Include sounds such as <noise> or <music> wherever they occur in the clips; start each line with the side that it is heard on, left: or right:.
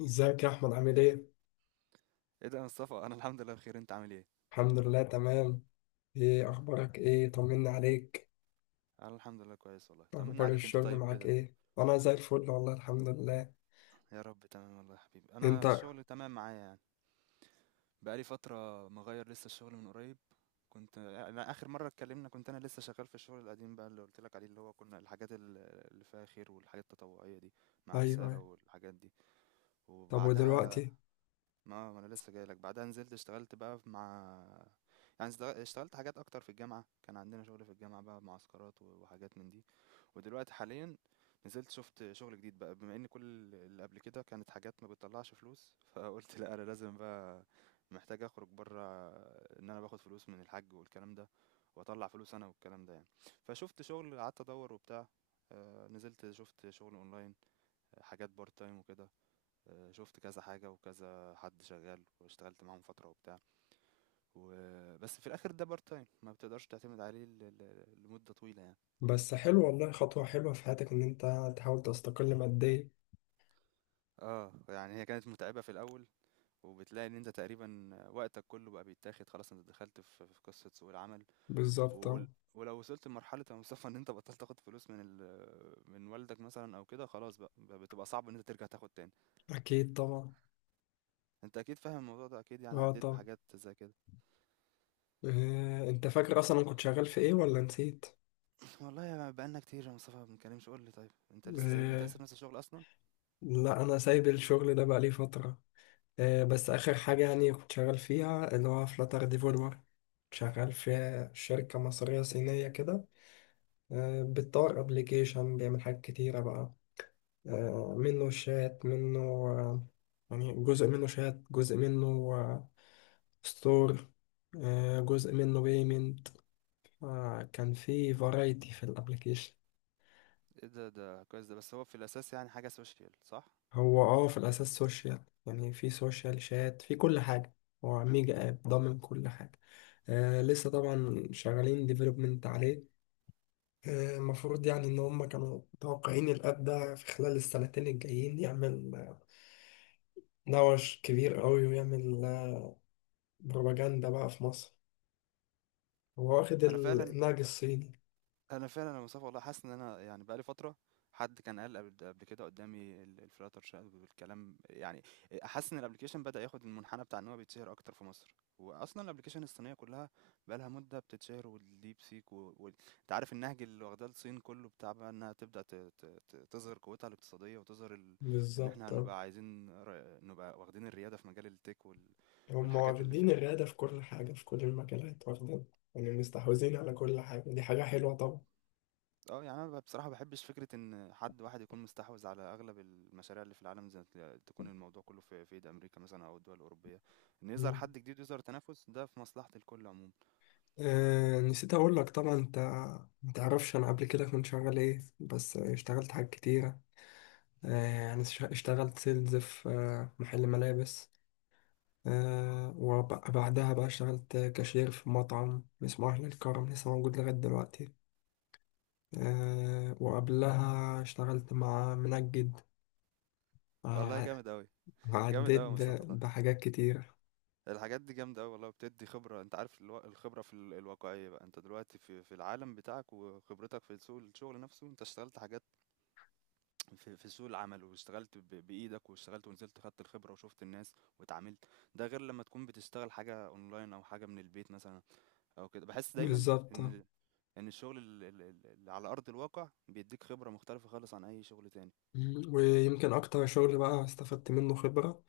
left: ازيك يا احمد، عامل ايه؟
right: ايه ده يا مصطفى، انا الحمد لله بخير. انت عامل ايه؟
left: الحمد لله تمام. ايه اخبارك؟ ايه، طمني عليك.
right: انا الحمد لله كويس والله. طمنا
left: اخبار
right: عليك، انت
left: الشغل
right: طيب
left: معاك
right: كده؟
left: ايه؟ انا زي الفل والله الحمد لله.
right: يا رب تمام والله يا حبيبي.
left: انت.
right: انا الشغل تمام معايا يعني. بقالي فتره مغير لسه الشغل من قريب. كنت أنا اخر مره اتكلمنا كنت انا لسه شغال في الشغل القديم بقى اللي قلت لك عليه، اللي هو كنا الحاجات اللي فيها خير والحاجات التطوعيه دي، مع
left: ايوه،
right: رساله
left: أيوة.
right: والحاجات دي.
left: طب،
right: وبعدها
left: ودلوقتي؟
right: ما انا لسه جاي لك. بعدها نزلت اشتغلت بقى مع، يعني اشتغلت حاجات اكتر في الجامعه. كان عندنا شغل في الجامعه بقى، معسكرات وحاجات من دي. ودلوقتي حاليا نزلت شفت شغل جديد بقى، بما ان كل اللي قبل كده كانت حاجات ما بتطلعش فلوس. <laughs> فقلت لا، انا لازم بقى، محتاج اخرج بره، ان انا باخد فلوس من الحاج والكلام ده، واطلع فلوس انا والكلام ده يعني. فشفت شغل، قعدت ادور وبتاع. نزلت شفت شغل اونلاين، حاجات بارت تايم وكده. شفت كذا حاجة وكذا حد شغال واشتغلت معاهم فترة وبتاع و... بس في الآخر ده بارت تايم، ما بتقدرش تعتمد عليه لمدة طويلة يعني.
left: بس حلو والله، خطوة حلوة في حياتك ان انت تحاول تستقل ماديا.
right: اه يعني هي كانت متعبة في الأول، وبتلاقي ان انت تقريبا وقتك كله بقى بيتاخد خلاص، انت دخلت في قصة سوق العمل
left: بالظبط،
right: و...
left: اه.
right: ولو وصلت لمرحلة يا مصطفى ان انت بطلت تاخد فلوس من والدك مثلا او كده، خلاص بقى بتبقى صعب ان انت ترجع تاخد تاني.
left: اكيد طبعا.
right: انت اكيد فاهم الموضوع ده اكيد، يعني
left: اه،
right: عديت
left: طبعا.
right: بحاجات زي كده.
left: إيه. انت فاكر اصلا أنا كنت شغال في ايه ولا نسيت؟
right: والله يا، بقالنا كتير يا مصطفى ما بنتكلمش، قول لي طيب، انت لسه، انت لسه
left: إيه.
right: في نفس الشغل اصلا؟
left: لا، انا سايب الشغل ده بقالي فترة. بس آخر حاجة يعني كنت شغال فيها اللي هو فلاتر ديفلوبر، شغال في شركة مصرية صينية كده. بتطور أبليكيشن بيعمل حاجات كتيرة بقى. منه شات، منه يعني جزء منه شات، جزء منه ستور، جزء منه بيمنت. كان في فرايتي في الأبليكيشن.
right: ايه ده، ده كويس ده. بس هو في الاساس يعني حاجه سوشيال صح؟
left: هو في الأساس سوشيال، يعني في سوشيال شات في كل حاجة. هو ميجا آب ضامن كل حاجة. لسه طبعا شغالين ديفلوبمنت عليه. المفروض يعني إن هم كانوا متوقعين الأب ده في خلال السنتين الجايين يعمل نوش كبير أوي، ويعمل بروباجندا بقى في مصر. هو واخد
right: انا فعلا
left: النهج الصيني.
right: أنا فعلًا يا مصطفى والله حاسس إن أنا يعني بقى لي فترة، حد كان قال قبل كده قدّامي الflutter shell والكلام يعني. حاسس إن الapplication بدأ ياخد المنحنى بتاع إن هو بيتشهر أكتر في مصر، وأصلًا الapplication الصينية كلّها بقى لها مدة بتتشهر، والdeep seek أنت عارف النهج اللي واخداه الصين كلّه، بتاع بقى إنها تبدأ ت ت ت تظهر قوتها الاقتصادية وتظهر إن إحنا
left: بالظبط آه.
right: هنبقى عايزين نبقى واخدين الريادة في مجال الtech
left: هم
right: والحاجات اللي
left: واخدين
right: فيها.
left: الريادة في كل حاجة، في كل المجالات واخدين، يعني مستحوذين على كل حاجة. دي حاجة حلوة طبعا.
right: يعني أنا بصراحة ما باحبش فكرة إن حد واحد يكون مستحوذ على أغلب المشاريع اللي في العالم، زي تكون الموضوع كلّه في إيد أمريكا مثلًا، أو الدول الأوروبية. إن يظهر
left: مم.
right: حد جديد ويظهر تنافس ده في مصلحة الكل عمومًا.
left: نسيت أقول لك. طبعا أنت متعرفش أنا قبل كده كنت شغال إيه، بس اشتغلت حاجات كتيرة. أنا اشتغلت سيلز في محل ملابس. وبعدها بقى اشتغلت كاشير في مطعم اسمه أهل الكرم، لسه موجود لغاية دلوقتي. وقبلها اشتغلت مع منجد.
right: والله
left: آه،
right: جامد أوي، جامد
left: عديت
right: أوي يا مصطفى والله.
left: بحاجات كتير.
right: الحاجات دي جامدة أوي والله وبتدّي خبرة. أنت عارف الخبرة في الواقعية بقى، أنت دلوقتي في العالم بتاعك، وخبرتك في سوق الشغل نفسه، أنت اشتغلت حاجات في سوق العمل، واشتغلت بإيدك، واشتغلت ونزلت خدت الخبرة وشُفت الناس واتعاملت. ده غير لمّا تكون بتشتغل حاجة أونلاين أو حاجة من البيت مثلًا او كده. بحس دايما
left: بالظبط.
right: ان ان الشغل اللي على ارض الواقع بيديك خبره مختلفه خالص عن اي شغل تاني.
left: مم، ويمكن أكتر شغل بقى استفدت منه خبرة،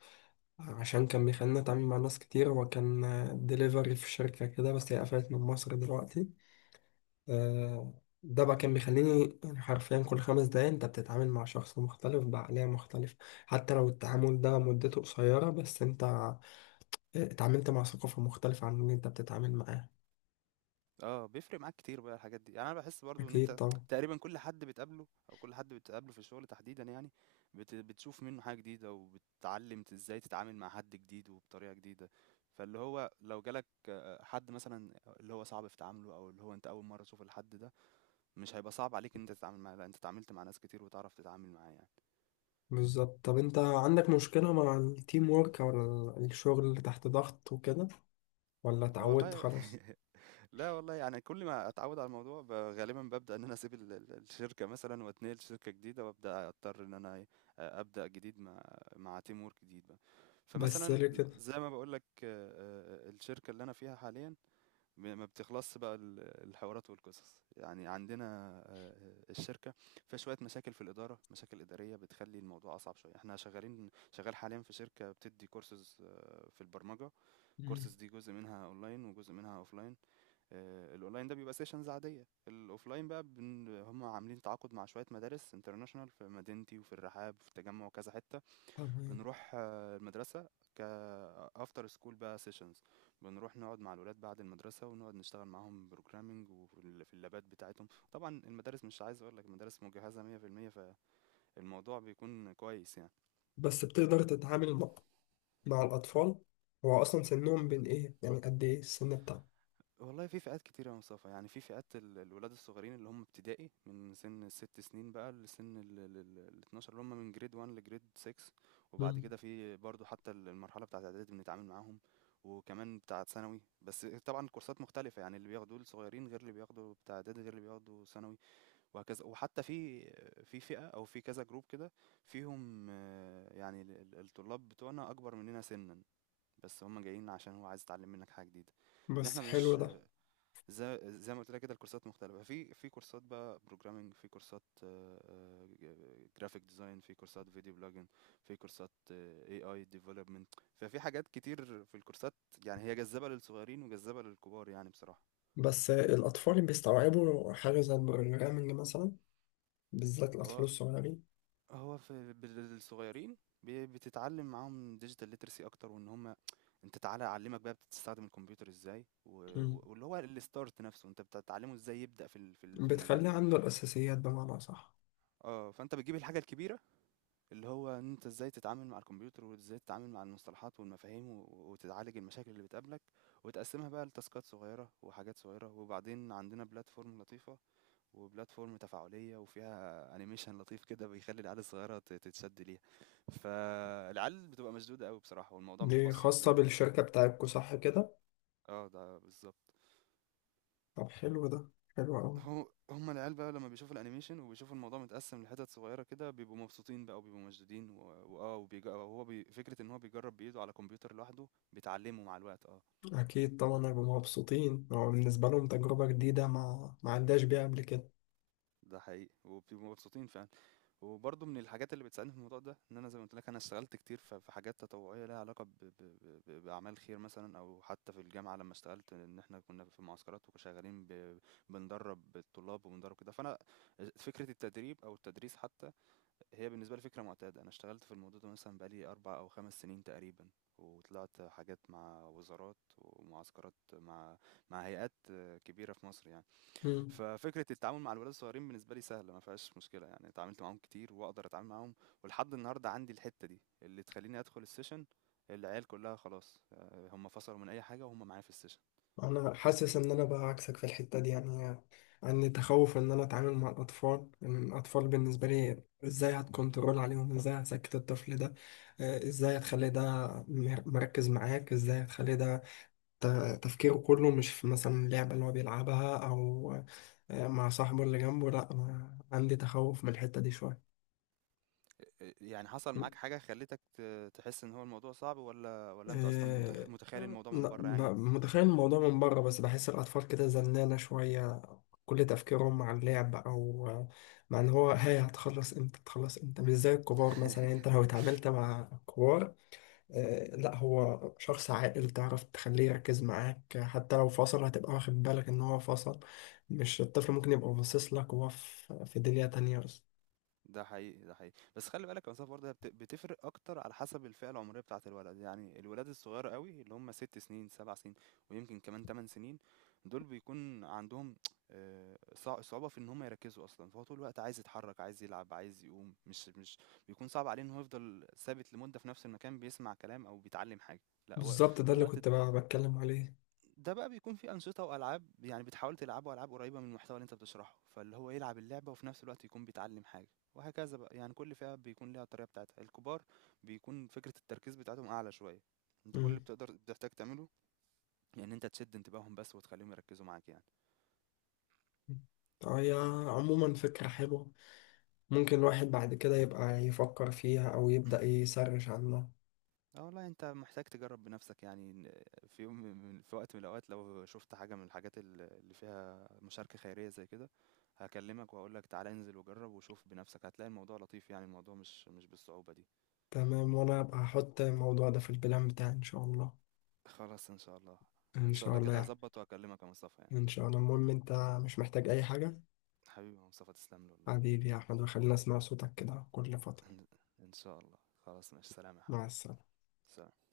left: عشان كان بيخليني أتعامل مع ناس كتير. وكان ديليفري في شركة كده، بس هي قفلت من مصر دلوقتي. آه، ده بقى كان بيخليني يعني حرفيا كل 5 دقايق انت بتتعامل مع شخص مختلف بعقلية مختلفة. حتى لو التعامل ده مدته قصيرة، بس انت اتعاملت مع ثقافة مختلفة عن اللي انت بتتعامل معاه.
right: اه بيفرق معاك كتير بقى الحاجات دي يعني. انا بحس برضو ان
left: اكيد
right: انت
left: طبعا.
right: تقريبا كل حد بتقابله، او كل حد بتقابله في الشغل تحديدا يعني، بتشوف منه حاجه جديده، وبتتعلم ازاي تتعامل مع حد جديد وبطريقه جديده. فاللي هو لو جالك حد مثلا اللي هو صعب في تعامله، او اللي هو انت اول مره تشوف الحد ده، مش هيبقى صعب عليك ان انت تتعامل معاه. لا، انت اتعاملت مع ناس كتير وتعرف تتعامل معاه يعني.
left: بالظبط. طب انت عندك مشكلة مع التيم وورك، او الشغل اللي تحت ضغط وكده، ولا
right: آه
left: اتعودت
right: والله.
left: خلاص؟
right: <laughs> لا والله، يعني كل ما اتعود على الموضوع غالبا ببدا ان انا اسيب الشركه مثلا، واتنقل شركه جديده، وابدا اضطر ان انا ابدا جديد مع مع تيم وورك جديد بقى.
left: بس
right: فمثلا
left: ليه كده؟
right: زي ما بقول لك الشركه اللي انا فيها حاليا، ما بتخلصش بقى الحوارات والقصص يعني. عندنا آه، الشركه فيها شويه مشاكل في الاداره، مشاكل اداريه بتخلي الموضوع اصعب شويه. احنا شغال حاليا في شركه بتدي كورسز في البرمجه.
left: مم،
right: كورسز دي جزء منها اونلاين وجزء منها اوفلاين. الاونلاين ده بيبقى سيشنز عاديه. الاوفلاين بقى هم عاملين تعاقد مع شويه مدارس انترناشونال في مدينتي وفي الرحاب وفي التجمع وكذا حته.
left: تمام.
right: بنروح المدرسه ك افتر سكول بقى سيشنز. بنروح نقعد مع الولاد بعد المدرسه، ونقعد نشتغل معاهم بروجرامنج، وفي في اللابات بتاعتهم. طبعا المدارس، مش عايز اقول لك، المدارس مجهزه 100%، فالموضوع بيكون كويس يعني.
left: بس بتقدر تتعامل مع الأطفال؟ هو أصلا سنهم بين إيه يعني؟ قد إيه السن بتاعهم؟
right: والله في فئات كتيرة يا مصطفى، يعني في فئات الولاد الصغيرين اللي هم ابتدائي، من سن ال6 سنين بقى لسن 12، اللي هم من جريد 1 لجريد 6. وبعد
left: مم.
right: كده في برضو حتى المرحلة بتاعة اعدادي بنتعامل معاهم، وكمان بتاعة ثانوي. بس طبعا الكورسات مختلفة، يعني اللي بياخدوه الصغيرين غير اللي بياخدوا بتاع اعدادي، غير اللي بياخدوا ثانوي، وهكذا. وحتى في في فئة او في كذا جروب كده فيهم، يعني الطلاب بتوعنا اكبر مننا سنا، بس هم جايين عشان هو عايز يتعلم منك حاجة جديدة. ان
left: بس
right: احنا
left: حلو
right: مش،
left: ده.
right: زي ما قلت لك كده الكورسات مختلفة، في في كورسات بقى بروجرامنج، في كورسات جرافيك ديزاين، في كورسات فيديو بلوجن، في كورسات اي اي ديفلوبمنت. ففي حاجات كتير في الكورسات، يعني هي جذابة للصغيرين وجذابة للكبار يعني بصراحة.
left: بس الأطفال بيستوعبوا حاجة زي البروجرامنج مثلا؟ بالذات الأطفال
right: هو
left: الصغيرين.
right: هو في الصغيرين بتتعلم معاهم ديجيتال ليترسي اكتر، وان هم انت تعالى اعلمك بقى بتستخدم الكمبيوتر ازاي،
left: مم.
right: واللي هو الستارت نفسه انت بتتعلمه ازاي يبدأ في المجال
left: بتخلي
right: ده.
left: عنده الأساسيات بمعنى، صح؟
right: اه فانت بتجيب الحاجة الكبيرة، اللي هو إن أنت إزاي تتعامل مع الكمبيوتر، وإزاي تتعامل مع المصطلحات والمفاهيم، وتتعالج المشاكل اللي بتقابلك، وتقسمها بقى لتاسكات صغيرة وحاجات صغيرة. وبعدين عندنا بلاتفورم لطيفة، وبلاتفورم تفاعلية، وفيها انيميشن لطيف كده بيخلي العيال الصغيرة تتشد ليها. فالعيال بتبقى مشدودة قوي بصراحة، والموضوع
left: دي
right: متبسط
left: خاصة بالشركة بتاعتكو صح كده؟
right: اه ده بالظبط.
left: طب حلو ده، حلو أوي.
right: هو هم العيال بقى لمّا بيشوفوا الأنيميشن، وبيشوفوا الموضوع متقسّم لحتت صغيّرة كده، بيبقوا مبسوطين بقى وبيبقوا مشدودين وبيج هو بي فكرة إن هو بيجرّب بإيده على كمبيوتر لوحده، بيتعلّموا مع الوقت
left: أكيد طبعا هيبقوا مبسوطين، هو بالنسبة لهم تجربة جديدة ما عندهاش بيها قبل
right: ده حقيقي، وبيبقوا مبسوطين فعلًا. وبرضه من الحاجات اللي بتساعدني في الموضوع ده، إن أنا زي ما قُلت لك أنا اشتغلت كتير في حاجات تطوعية ليها علاقة ب ب ب ب بأعمال خير مثلًا، أو حتى في الجامعة لمّا اشتغلت، إن إحنا كنا في معسكرات وشغالين بندرّب الطلاب، وبندرّب كده. فأنا فكرة التدريب أو التدريس حتى هي بالنسبة لي فكرة معتادة. أنا اشتغلت في الموضوع ده مثلا بقالي 4 أو 5 سنين تقريبا، وطلعت حاجات مع وزارات ومعسكرات مع مع هيئات كبيرة في مصر يعني.
left: كده.
right: ففكرة التعامل مع الولاد الصغيرين بالنسبة لي سهلة، ما فيهاش مشكلة يعني. اتعاملت معاهم كتير وأقدر أتعامل معاهم، ولحد النهاردة عندي الحتة دي اللي تخليني أدخل السيشن، العيال كلها خلاص هم فصلوا من أي حاجة وهم معايا في السيشن.
left: انا حاسس ان انا بقى عكسك في الحته دي يعني. عندي تخوف ان انا اتعامل مع الاطفال، ان الاطفال بالنسبه لي ازاي هتكنترول عليهم، ازاي هتسكت الطفل ده، ازاي هتخلي ده مركز معاك، ازاي هتخلي ده تفكيره كله مش في مثلا اللعبه اللي هو بيلعبها، او مع صاحبه اللي جنبه. لا أنا عندي تخوف من الحته دي شويه.
right: يعني حصل معاك حاجة خلتك تحس إن هو الموضوع صعب؟ ولا أنت أصلا
left: آه،
right: متخيل الموضوع
left: لا،
right: من بره يعني؟
left: متخيل الموضوع من بره، بس بحس الأطفال كده زنانة شوية. كل تفكيرهم مع اللعب، او مع ان هو هاي هتخلص امتى، هتخلص امتى، مش زي الكبار مثلا. يعني انت
right: <laughs>
left: لو اتعاملت مع كبار، لا، هو شخص عاقل تعرف تخليه يركز معاك. حتى لو فصل هتبقى واخد بالك ان هو فصل، مش الطفل ممكن يبقى باصص لك وهو في دنيا تانية بس.
right: ده حقيقي، ده حقيقي. بس خلّي بالك المسافة برضه هي بتفرق أكتر على حسب الفئة العمرية بتاعة الولد. يعني الولاد الصغيّر أوي اللي هم 6 سنين، 7 سنين، ويمكن كمان 8 سنين، دول بيكون عندهم صع صعوبة في إن هم يركّزوا أصلًا. فهو طول الوقت عايز يتحرّك، عايز يلعب، عايز يقوم، مش بيكون صعب عليه إن هو يفضل ثابت لمدة في نفس المكان بيسمع كلام أو بيتعلّم حاجة. لأ هو
left: بالظبط، ده
right: طول
left: اللي
right: الوقت
left: كنت بقى بتكلم عليه.
right: ده بقى بيكون في أنشطة وألعاب، يعني بتحاول تلعبه ألعاب قريبة من المحتوى اللي أنت بتشرحه، فاللي هو يلعب اللعبة وفي نفس الوقت يكون بيتعلم حاجة، وهكذا بقى. يعني كل فئة بيكون ليها الطريقة بتاعتها. الكبار بيكون فكرة التركيز بتاعتهم أعلى شوية، أنت كل
left: مم.
right: اللي بتحتاج تعمله يعني أنت تشد انتباههم بس وتخليهم يركزوا معاك يعني.
left: هي عموما فكرة حلوة، ممكن الواحد بعد كده يبقى يفكر فيها أو يبدأ يسرش عنها.
right: اه والله أنت محتاج تجرب بنفسك يعني، إن في وقت من الأوقات لو شفت حاجة من الحاجات اللي فيها مشاركة خيرية زي كده، هكلمك وهقول لك تعالى انزل وجرب وشوف بنفسك، هتلاقي الموضوع لطيف يعني، الموضوع مش بالصعوبة دي.
left: تمام، وانا هبقى هحط الموضوع ده في البلان بتاعي ان شاء الله.
right: خلاص ان شاء الله. ان
left: ان
right: شاء
left: شاء
right: الله
left: الله
right: كده
left: يعني.
right: هظبط واكلمك يا مصطفى يعني.
left: ان شاء الله. المهم، انت مش محتاج اي حاجة؟
right: حبيبي يا مصطفى تسلم لي والله.
left: حبيبي يا احمد، وخلينا اسمع صوتك كده كل فترة.
right: <laughs> ان إن شاء الله. خلاص ماشي، سلام يا
left: مع
right: حبيبي.
left: السلامة.
right: سلام.